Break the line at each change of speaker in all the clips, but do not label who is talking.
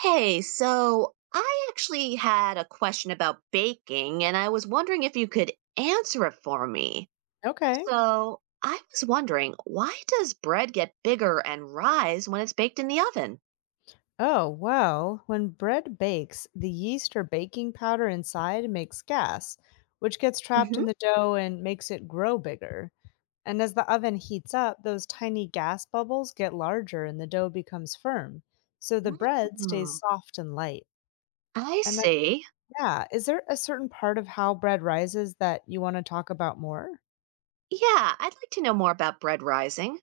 Hey, so I actually had a question about baking, and I was wondering if you could answer it for me.
Okay.
So I was wondering, why does bread get bigger and rise when it's baked in the oven?
Oh, well, when bread bakes, the yeast or baking powder inside makes gas, which gets trapped
Hmm.
in the dough and makes it grow bigger. And as the oven heats up, those tiny gas bubbles get larger and the dough becomes firm. So the bread stays
Oh,
soft and light.
I
And
see.
yeah, is there a certain part of how bread rises that you want to talk about more?
Yeah, I'd like to know more about bread rising.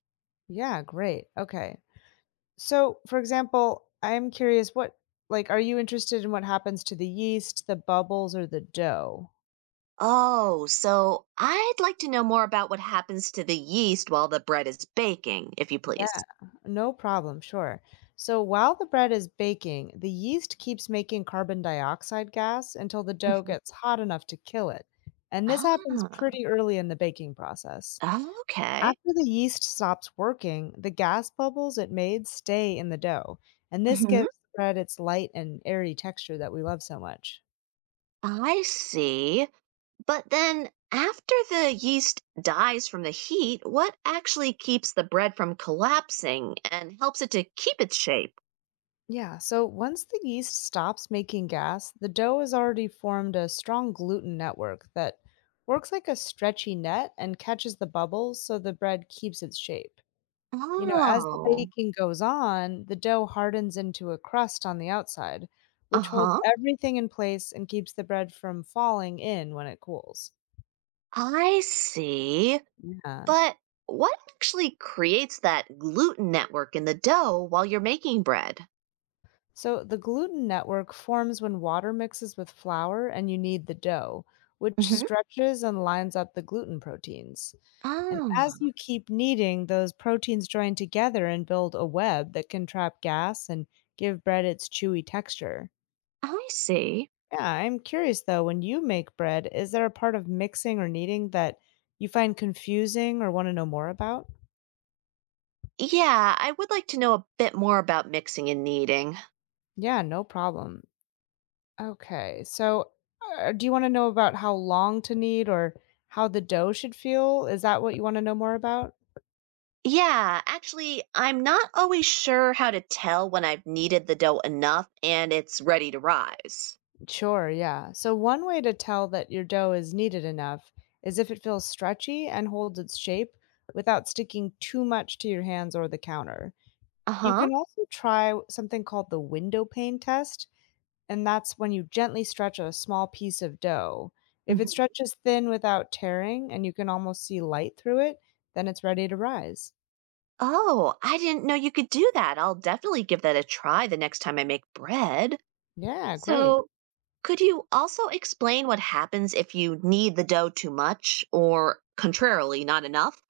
Yeah, great. Okay. So, for example, I'm curious what, like, are you interested in what happens to the yeast, the bubbles or the dough?
Oh, so I'd like to know more about what happens to the yeast while the bread is baking, if you
Yeah,
please.
no problem, sure. So, while the bread is baking, the yeast keeps making carbon dioxide gas until the dough
Mhm.
gets hot enough to kill it. And this happens pretty early in the baking process.
Ah, okay.
After the yeast stops working, the gas bubbles it made stay in the dough, and this
Hmm.
gives the bread its light and airy texture that we love so much.
I see. But then, after the yeast dies from the heat, what actually keeps the bread from collapsing and helps it to keep its shape?
Yeah, so once the yeast stops making gas, the dough has already formed a strong gluten network that works like a stretchy net and catches the bubbles so the bread keeps its shape. You know, as the
Oh,
baking goes on, the dough hardens into a crust on the outside,
uh
which holds
huh.
everything in place and keeps the bread from falling in when it cools.
I see.
Yeah.
But what actually creates that gluten network in the dough while you're making bread?
So the gluten network forms when water mixes with flour and you knead the dough, which
Hmm.
stretches and lines up the gluten proteins. And as
Ah,
you keep kneading, those proteins join together and build a web that can trap gas and give bread its chewy texture.
I see.
Yeah, I'm curious though, when you make bread, is there a part of mixing or kneading that you find confusing or want to know more about?
Yeah, I would like to know a bit more about mixing and kneading.
Yeah, no problem. Okay, so do you want to know about how long to knead or how the dough should feel? Is that what you want to know more about?
Yeah, actually, I'm not always sure how to tell when I've kneaded the dough enough and it's ready to rise.
Sure, yeah. So, one way to tell that your dough is kneaded enough is if it feels stretchy and holds its shape without sticking too much to your hands or the counter.
Uh
You
huh.
can also try something called the window pane test, and that's when you gently stretch a small piece of dough. If it
Hmm.
stretches thin without tearing and you can almost see light through it, then it's ready to rise.
Oh, I didn't know you could do that. I'll definitely give that a try the next time I make bread.
Yeah, great.
So, could you also explain what happens if you knead the dough too much or, contrarily, not enough?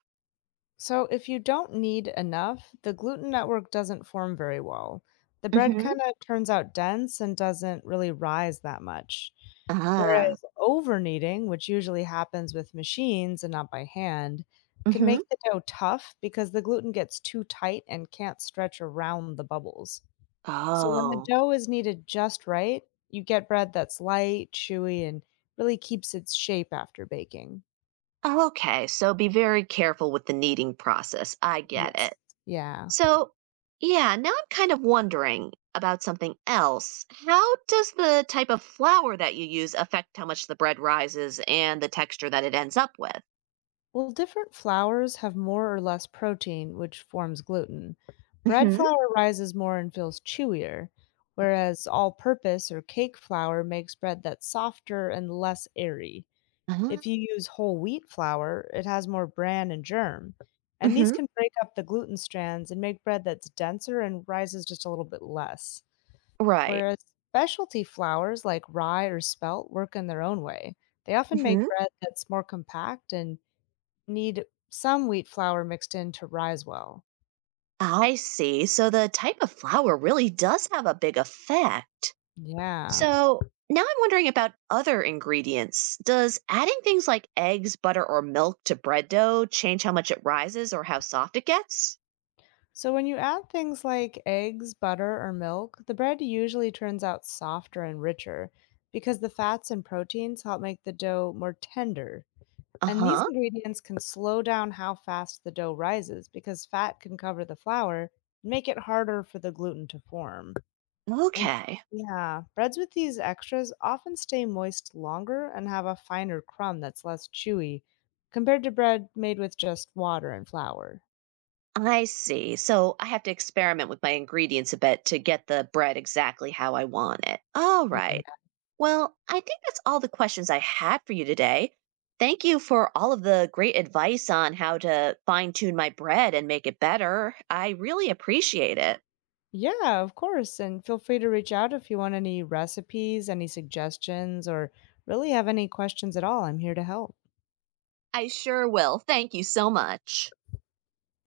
So, if you don't need enough, the gluten network doesn't form very well. The bread
Hmm.
kind of turns out dense and doesn't really rise that much.
Ah,
Whereas over kneading, which usually happens with machines and not by hand, can
hmm,
make the dough tough because the gluten gets too tight and can't stretch around the bubbles. So, when the
oh.
dough is kneaded just right, you get bread that's light, chewy, and really keeps its shape after baking.
Oh, okay. So be very careful with the kneading process. I get
Yes.
it.
Yeah.
So, yeah, now I'm kind of wondering about something else. How does the type of flour that you use affect how much the bread rises and the texture that it ends up with?
Well, different flours have more or less protein, which forms gluten. Bread
Mhm.
flour rises more and feels chewier, whereas all purpose or cake flour makes bread that's softer and less airy.
Uh,
If you use whole wheat flour, it has more bran and germ, and these
mhm.
can break up the gluten strands and make bread that's denser and rises just a little bit less.
Right.
Whereas specialty flours like rye or spelt work in their own way. They often make
Mhm.
bread that's more compact and need some wheat flour mixed in to rise well.
I see. So the type of flour really does have a big effect.
Yeah.
So, now I'm wondering about other ingredients. Does adding things like eggs, butter, or milk to bread dough change how much it rises or how soft it gets?
So when you add things like eggs, butter, or milk, the bread usually turns out softer and richer because the fats and proteins help make the dough more tender.
Uh
And these
huh.
ingredients can slow down how fast the dough rises because fat can cover the flour and make it harder for the gluten to form. And
Okay.
yeah, breads with these extras often stay moist longer and have a finer crumb that's less chewy compared to bread made with just water and flour.
I see. So I have to experiment with my ingredients a bit to get the bread exactly how I want it. All
Yeah.
right. Well, I think that's all the questions I had for you today. Thank you for all of the great advice on how to fine tune my bread and make it better. I really appreciate it.
Yeah, of course. And feel free to reach out if you want any recipes, any suggestions, or really have any questions at all. I'm here to help.
I sure will. Thank you so much.